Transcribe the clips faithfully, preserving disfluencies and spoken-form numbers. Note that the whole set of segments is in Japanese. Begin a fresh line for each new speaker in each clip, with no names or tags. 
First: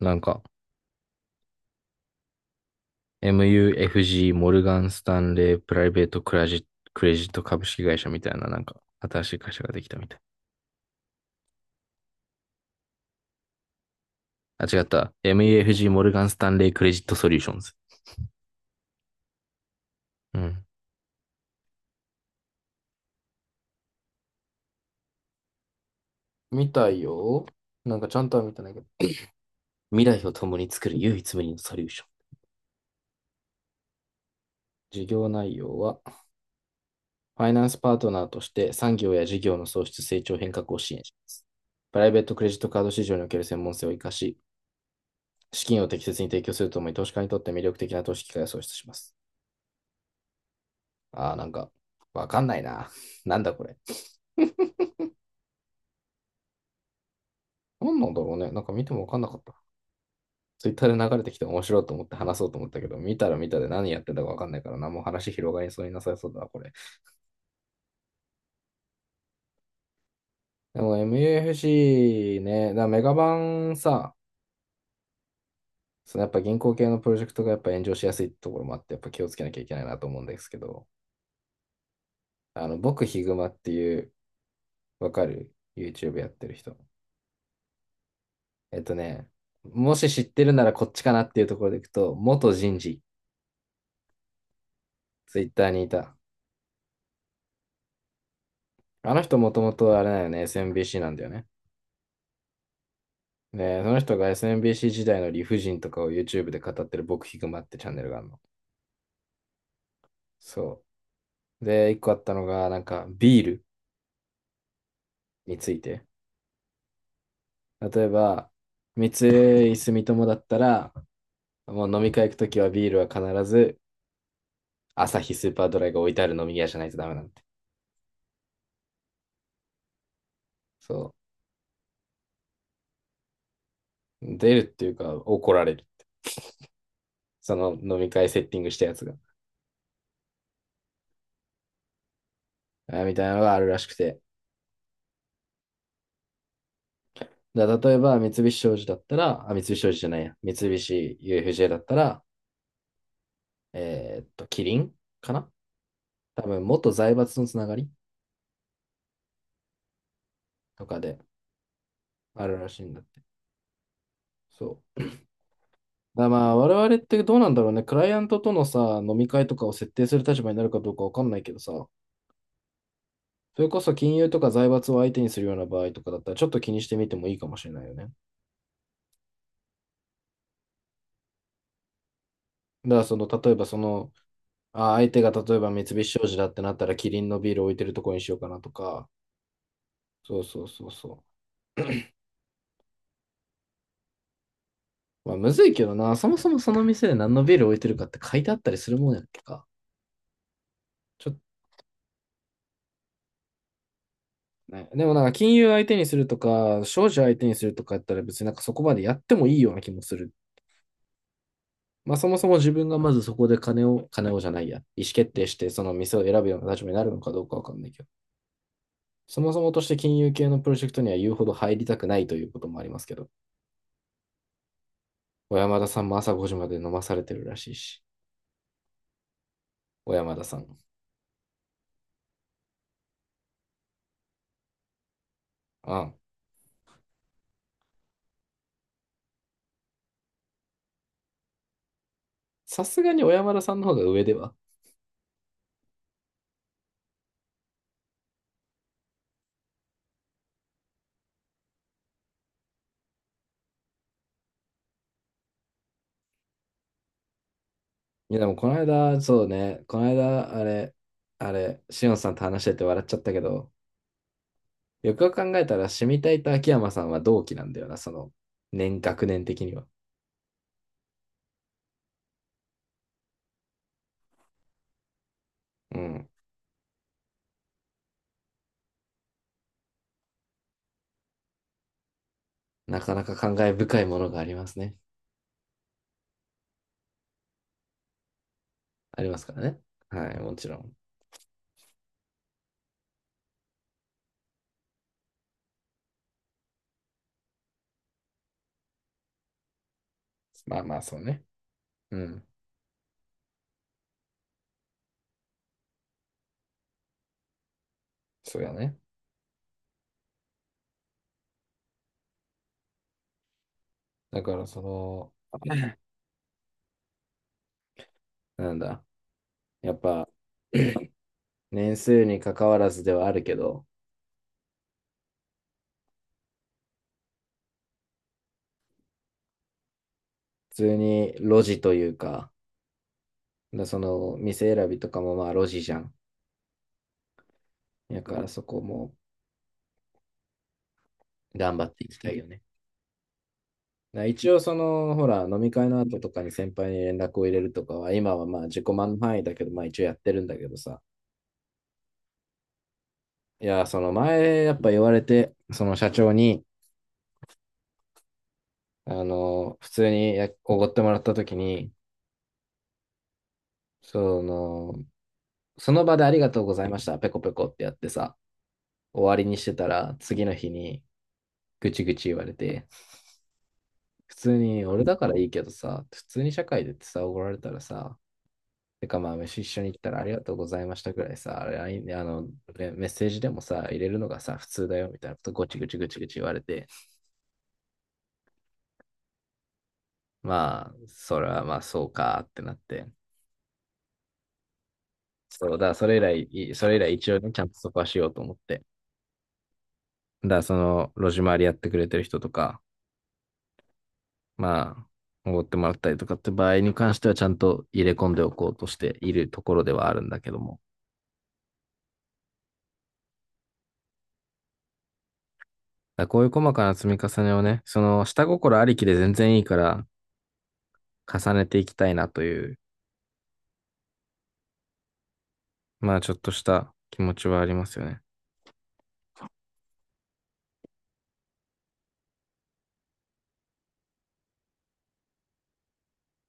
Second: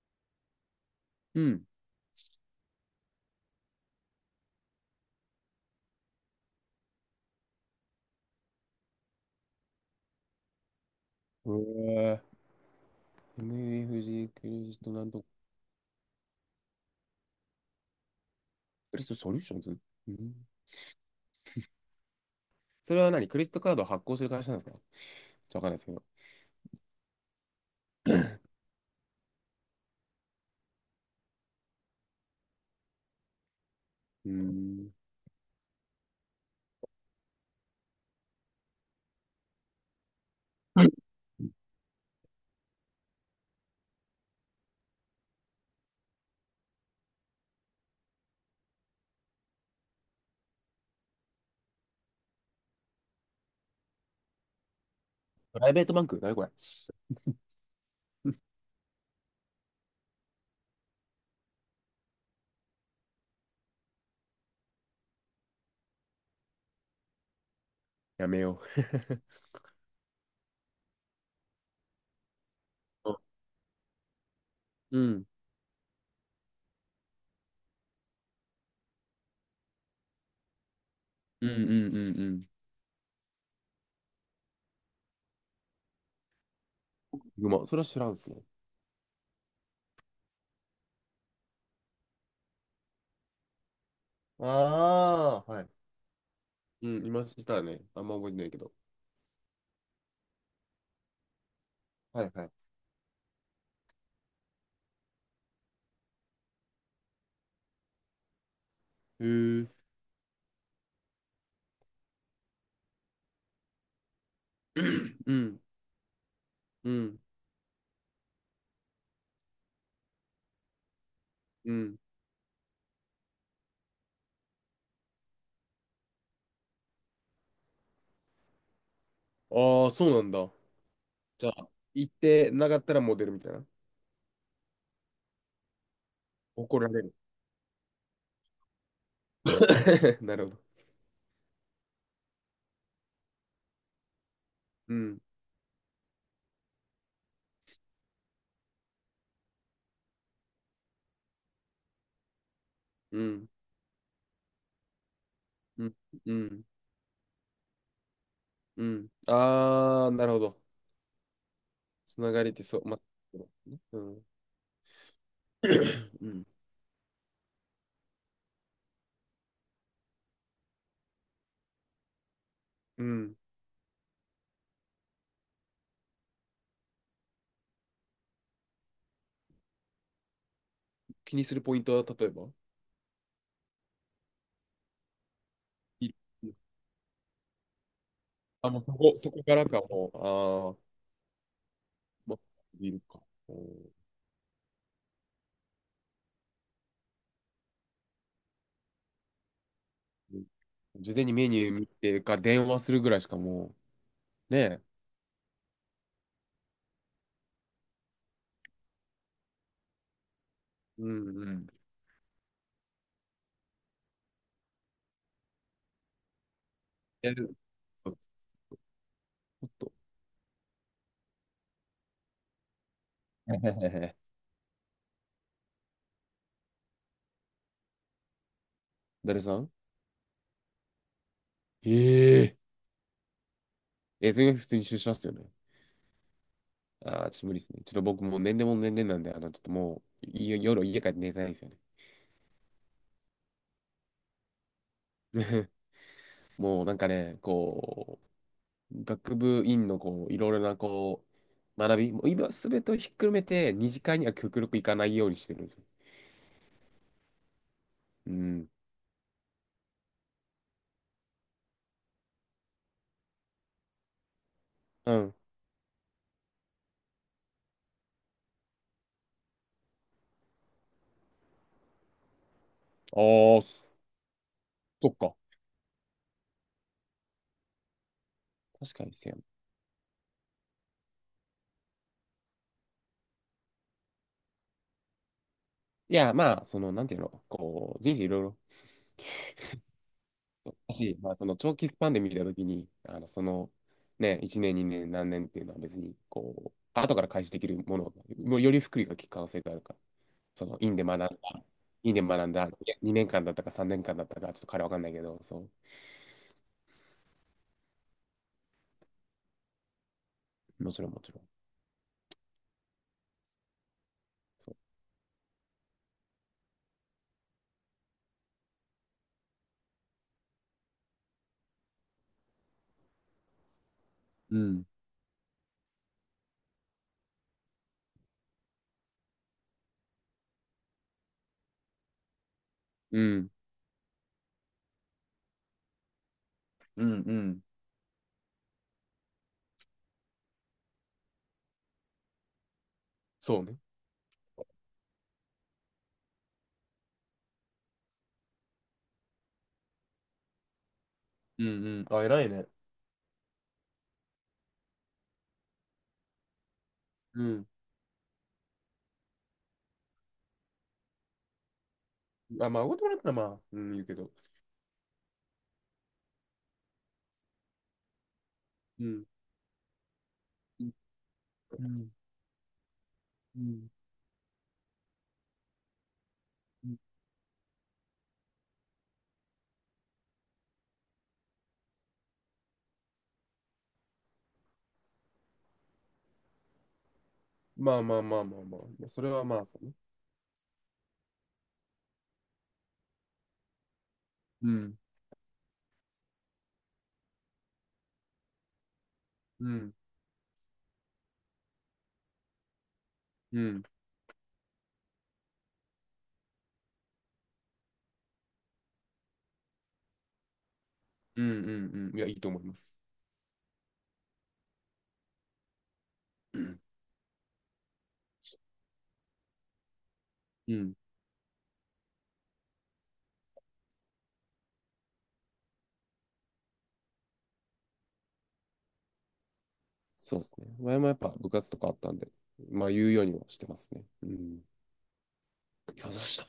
なんか、
うん。
エムユーエフジー、モルガン・スタンレー、プライベートクラジット、クレジット株式会社みたいな、なんか、新しい会社ができたみたい。
うわー、 m f g クレ
あ、
ジ
違
ッ
っ
トなん
た。
と、
エムユーエフジー、モルガン・スタンレー、クレジット・ソリューションズ。
クレジットソリューションズ。うん。
うん。
それは何、クレジットカードを発行する会社なんですか？ちょっとわかんないですけど。
見たいよ。なんかちゃんとは見てないけど。未来を共に作る唯一無二のソリューション。
うん。
事業内容は、ファイナンスパートナーとして産業や事業の創出成長変革を支援します。プライベートクレジットカード市場における専門性を生かし、資金を適切に提供するとともに投資家にとって魅力的な投資機会を創出します。ああ、なんか、わかんないな。なんだこれ。
プライベートバンク、何これ。
なんなんだろうね。なんか見てもわかんなかった。ツイッターで流れてきて面白いと思って話そうと思ったけど、見たら見たで何やってたかわかんないからな、何もう話広がりそうになさそうだな、これ。
やめよ
でも エムユーエフシー ね、だからメガ
う。
バンさ、
うん。
そのやっぱ銀行系のプロジェクトがやっぱ炎上しやすいところもあって、やっぱ気をつけなきゃいけないなと思うんですけど、
うんうんうんう
あの、僕ヒグマっていう、わかる？ YouTube やってる人。
ん。うま、それは知らんですね。
えっとね、もし知ってるならこっちかなっていうところでいくと、元人事、ツイ
ああ
ッ
ー、は
タ
い。
ーにいた。
うん、今知ったらね、あんま覚えてないけど。
あの人もともとあれだよね、エスエムビーシー なんだよね。
はいはい。
で、その人が エスエムビーシー 時代の理不尽とかを YouTube で語ってる僕ヒグマってチャンネルがあるの。
へえ。
そう。で、一個あったのが、なんかビール
う
に
ん、
ついて。
うん、
例えば、三井住友だったら、
う
もう
ん。
飲み会行くときはビールは必ず、アサヒスーパードライが置いてある飲み屋じゃないとダメなんて。
ああ、そうなんだ。
そ
じゃあ、行ってなかったらモデルみたいな。
う。出るっていうか、怒られる。
怒られる。
その飲み会セッティングしたやつが。
なるほど。
あみたいなのがあるらしくて。
うん。
だから例えば、三菱商事だったら、あ、三菱商事じゃないや。三菱 ユーエフジェー だったら、
うん、
えーっと、キリンかな、
うん、う
多
ん、
分、元財閥のつながり
うん。あー、なるほど。
とかで
つなが
あ
りっ
る
て
らし
そう、
いん
ま、
だって。
うん、
そう。だから
う
ま
ん、
あ、我々ってどうなんだろうね。クライアントとのさ、飲み会とかを設定する立場になるかどうかわかんないけどさ、
うん。
それこそ金融とか財閥を相手にするような場合とかだったら、ちょっと気にしてみてもいいかもしれないよね。
気にするポイントは、例えば、
だから、その、例えばその、あ、相手が例えば三菱
い、
商事だってなったら、キリンのビール置いてるとこにしようかなと
あ、もうそ
か、
こ、そこからか、
そうそう
も
そ
う、
うそう。
あー、ま、いるか。う
まあ、むずいけどな、そもそもその店で何のビール置いてるかって書いてあったりするもんやっけか。
ん、事前
ちょ
に
っ
メニュー見てか、電話するぐらいしかもう、ね
と
え。
ね。でもなんか金融相手にするとか、商事相手にするとかやったら別になんかそこまでやってもいいような気もする。
うんうん。
まあそもそも自分がまずそこで金を、金をじゃないや、意思決定してその店を選ぶような立場になるのか
や
どうか
る。
わかんないけど、
そう、ち
そもそ
ょ
も
っ
とし
と。
て金融系のプロジェクトには言うほど入りたくないということもありますけど、小山田さんも朝ごじまで飲まされてるらしいし、
誰さん？
小山田さん。
えええ、それが普通に出社っすよね。
ああ、
ああ、ちょっと無理ですね。ちょっと僕もう年齢も年齢なんで、あの、ちょっともう、い、夜家帰って寝たいんですよね。
さすがに小山田さんの方が上では。
もうなんかね、こう、学部院のこう、いろいろなこう、学び、もう今すべてをひっくるめて、二次会には極力行かないようにしてるんですよ。う
いや、でもこ
ん。
の間、そうね、この間、あれ、あれ、しおんさんと話してて笑っちゃったけど、
う
よくよく
ん。
考えたら、シミタイと秋山さんは同期なんだよな、その、年、学年的には。
ああ、そっか。
うん。
確かにですよ。
なかなか感慨深いものがありますね。
いや、まあ、その、なんていうの、こう、人生いろいろ
ありますからね。はい、もちろん。
だし、まあ、その長期スパンで見たときに、あのその、ね、いちねん、にねん、何年っていうのは別に、こう、後から開始できるもの、もうより福利が効く可能性があるから、その、
まあ
院
まあ、
で学
そ
ん
う
だ、
ね。
院
う
で
ん。
学んだ、にねんかんだったかさんねんかんだったか、ちょっと彼わかんないけど、そ
そうやね。
う、もちろん、もちろん。
だから、
そ
その、なんだ、やっぱ、年数に関わらずではあるけど、
う。うん。
普通に路地というか、
うん。
だその店選びとかもまあ路地じゃん。
うんうん。
だからそこも頑張っていきたいよね。
そうね。
だから一応その、ほら、飲み会の後とかに先輩に連絡を入れるとかは、今はまあ自己満の範囲だけど、まあ一応やってるんだけどさ。
うんうん。あ、偉いね。
いや、その前やっぱ言われて、その社長に、
うん。
あの、普通にやおごってもらった時に、
あ、まあ、おごいてもらったらまあ、うん、言うけど。
その、その場でありがとうございました、ペコペコってやってさ、
う
終
ん。
わりにしてたら、次の日
うん。
にぐちぐち言われて、
うん。
普通に俺だからいいけどさ、普通に社会
う
でっ
ん、
てさ、おごられたらさ、てかまあ飯一緒に行ったらありがとうございましたぐらいさ、ラインであのねメッセージでもさ、入れるのがさ、普通だよみたいなことごちごちごちごち言われて、
まあまあまあまあま、あ、それはまあ、そうね。
まあ、それはまあそうかってなって、
うん。
そう、だからそれ以来、それ以来一応ね、ちゃんとそこはしようと思って、
うん。
だからその路地回りやってくれてる人とか、
うん。
まあ、おごってもらったりとかって場合に関してはちゃんと入れ込んでおこうとしているところではあるんだけども。
うんうんうん。いや、いいと思います。
だこういう細かな積み重ねをね、その下心ありきで全然いいから
うん。
重ねていきたいなという、まあちょっとした気持ちはありますよね。
そうですね。前もやっぱ部活とかあったんで、まあ言うようにはしてますね。うん。いや、した。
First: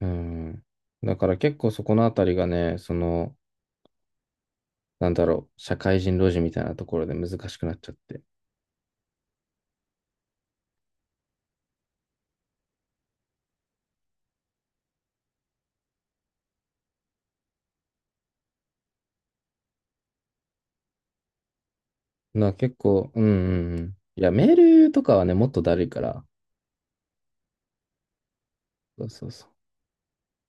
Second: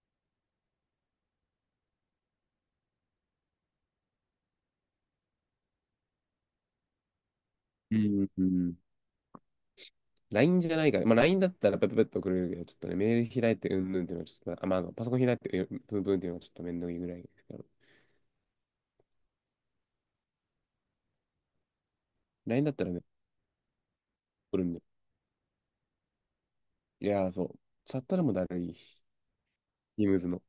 うん。だから結構そこのあたりがね、その、なんだろう、社会人路地みたいなところで難しくなっちゃっ
う
て。
んうん。ライン じゃないから、まあ ライン だったらペペペッと送れるけど、ちょっとね、メール開いてうんぬんっていうのはちょっと、あ、まあ、あのパソコン開いてうんぷんぷんっていうのはちょっとめんどいぐらいですけど、
な、
ライン だっ
結
たらね、
構、うんうんうん。いや、メー
送るんで。
ルとかはね、もっとだるいから。
いやー、そう。チャットでもだるい。
そうそうそ
イムズの。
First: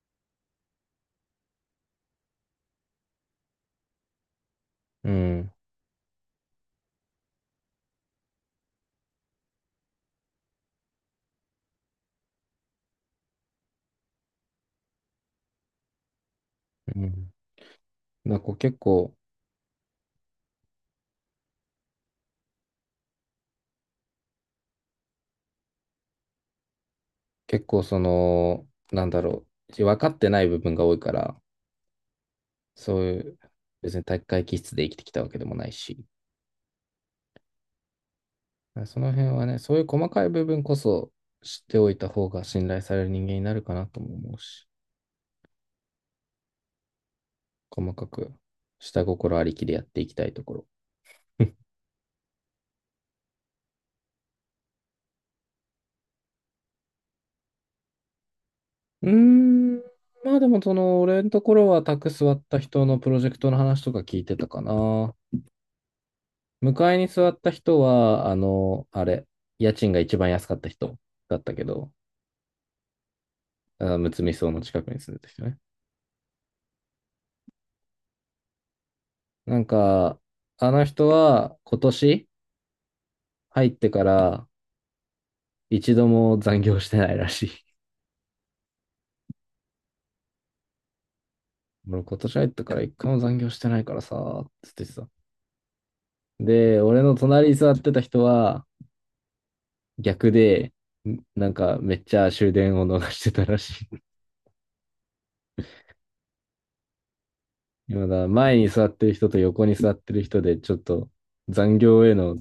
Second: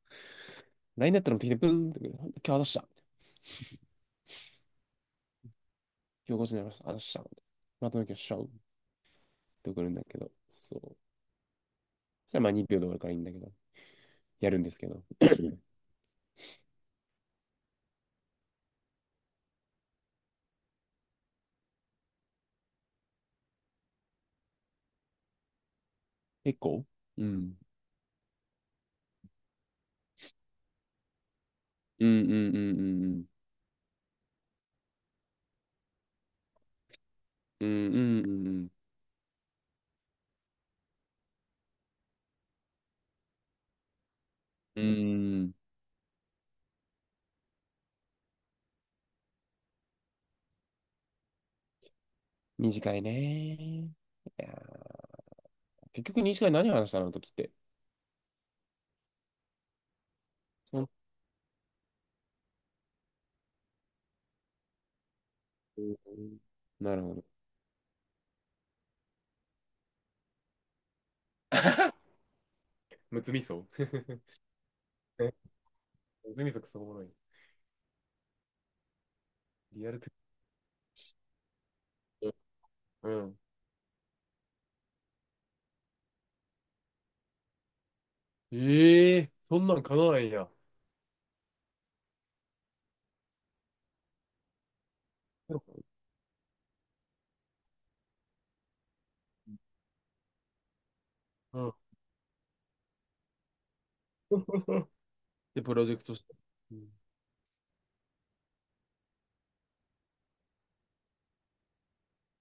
ライン だったらもってきて、ブーンってくる。今日渡した。
う。うん。
今日ごじになりました。渡した。まとめ今日しちゃうって送るんだけど、そう。じゃあまあにびょうで終わるからいいんだけど、やるんですけど。
うん。なんかこう結構、
結構、うん。
結構その、なんだろう、分かってない部分が多いから、
うんうんうん
そう
う
い
ん
う、別に体育会気質で生きてきたわけでもないし。
うん。うんうんうん
その辺はね、そういう細かい部分こそ知っておいた方が信頼される人間になるかなとも思うし、
うん。うん。
細かく下心ありきでやっていきたいところ。
短いね。いやー、結局短い、何話したのあの時って。
うーん、まあでもそ
そん、
の、俺のところは宅座った人のプロジェクトの話とか聞いてたかな。
うん、
迎
な
え
る
に
ほど。
座った人は、あの、あれ、家賃が一番安かった人だったけど、
むつみそ
あ、む
む
つみ荘の近くに住んでた人ね。
つみそ、くそおもろい。
なん
リアルト
か、あの人は今年
ゥ、うん。
入ってから一度も残業してないらしい。
ええ、そんなん叶わないんや。
俺今年入ったから一回も残業してないからさ、つってさ。で、俺の隣に座ってた人は逆で、なん
うん。
かめっちゃ終電を逃してたらしい。
で、プロジェクトして。うん。
今だ、前に座ってる人と横に座ってる人で、ちょっと残業への、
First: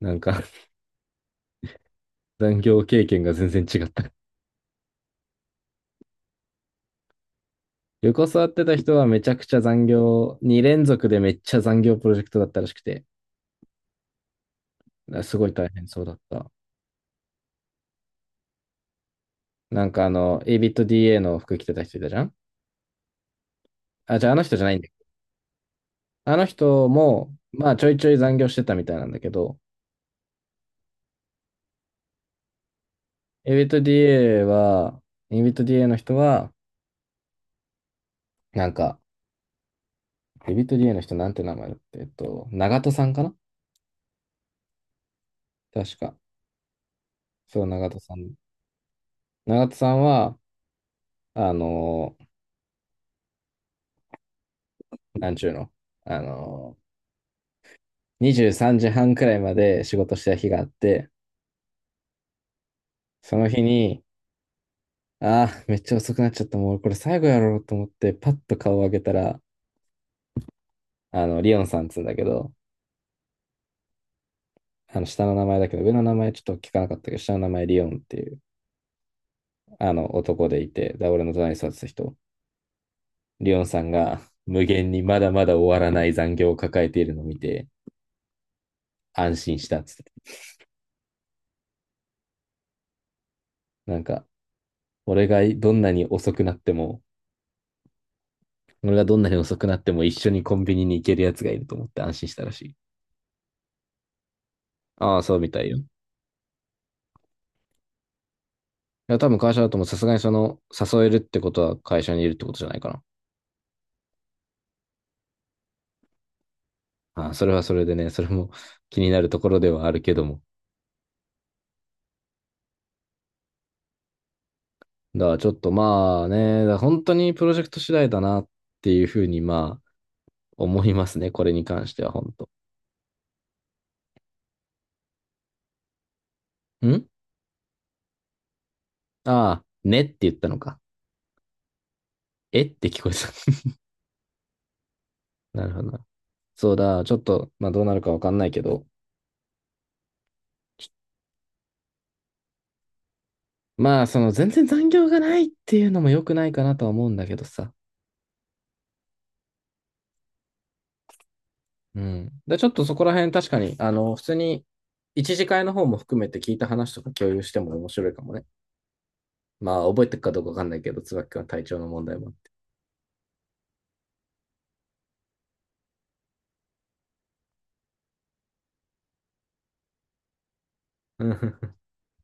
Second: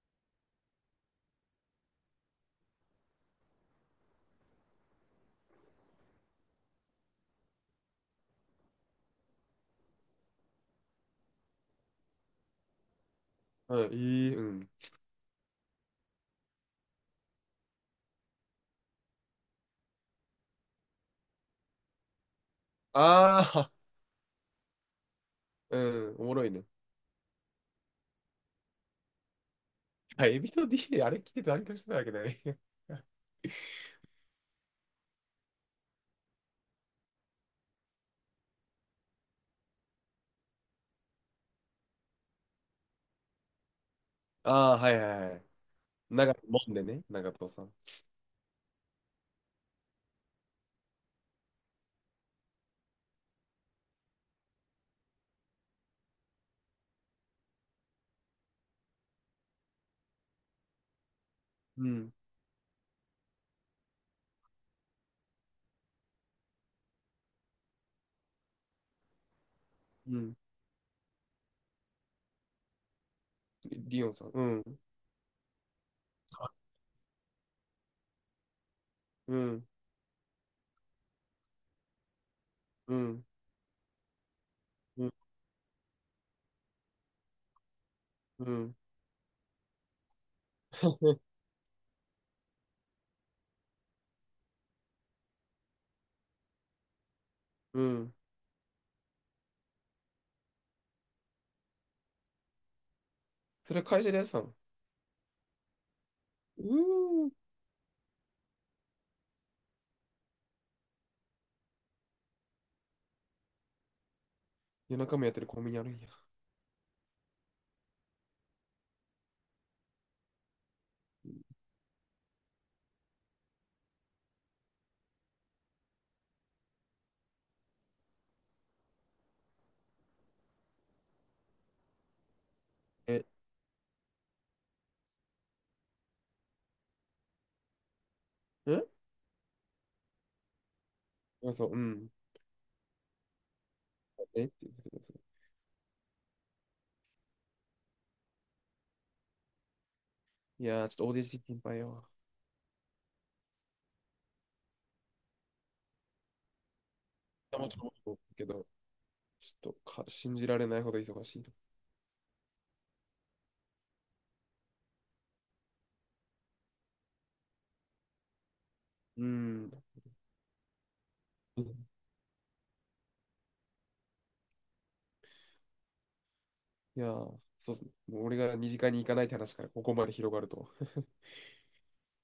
なんか、 残業経験が全然違った。横座ってた人はめちゃくちゃ残業、に連続でめっちゃ残業プロジェクトだったらしくて、
はい、いい、うん。
すごい大変そうだった。なんかあの、エイビット ディーエー の服着てた人いたじゃん。
ああ、
あ、じゃああの人じゃないんだ。
うん、おも
あの
ろいね。
人も、まあちょいちょい残業してたみたいなんだけど、
あ、エビと D であれ聞いてたあれかしてたわけだね。
エビと ディーエー は、エビと ディーエー の人は、なんか、エビと ディーエー の人なんて名前だって、えっと、長戸さんかな、
ああ、はいはいはい。
確か。
長いもんでね、長藤さ
そう、
ん。
長戸さん。長戸さんは、あのーなんちゅうの、あのー、にじゅうさんじはんくらいまで仕事してた日があって、
うん、
その日に、ああ、めっちゃ遅くなっちゃった。もうこれ最後やろうと思って、パッと顔を上げたら、
うん。
あの、リオンさんっつうんだけど、
リオンさん。うん、
あの下の名前だけど、上の名前ちょっと聞かなかったけど、下の名前リオンっていう、
うん、
あの男でいて、で、俺の隣に座ってた人、
うん、
リオンさんが無限に
うん、
まだまだ終わらない残業を抱えているのを見て、
うん。
安心したっつって、 なんか、俺がどんなに遅くなっても、
うん。
俺がどんなに遅くなっても一緒にコンビニに行けるやつがいると思って安心したらしい。
それは会社でやってたの？
ああ、そうみたいよ。い
うーん。
や、多分会社だともさすがにその、誘えるってことは会社にいるってことじゃないかな。
夜中もやってるコンビニあるんや。
ああ、それはそれでね、それも気になるところではあるけども、だからちょっとまあね、だから本当にプロジェクト次第だなっていうふうにまあ思いますね、これに関しては本当。
え、
ん
え、
ああ、ねって言ったのか。
あ、そう、うん。
えって聞こえた。
えって言ってたやつ。
なるほどな。そうだ、ちょっとまあどうなるかわかんないけど。
いやー、ちょっとオーディション心配よ。
まあその全然残業がないっていうのも良くないかなとは思うんだけど
でもう
さ。
ちょっと、けど、ちょっとか信じられないほど忙しいと。
うん。で、ちょっとそこら辺確かに、あの、普通に一次会の方も含めて聞いた話とか共有しても面白いかもね。
うん。
まあ覚えてるかどうかわかんないけど、椿君は体調の問題もあって。
いやー、そうっすね。もう俺が二次会に行かないって話からここまで広がるとは。
うん、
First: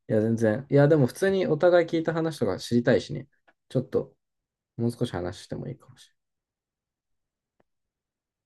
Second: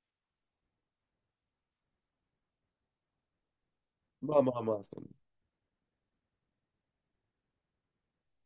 いや、全然。いや、でも普通にお互い聞いた話とか知りたいしね。ちょっと、
まあまあまあ、
もう
そ
少
の
し話してもいいかもしれない。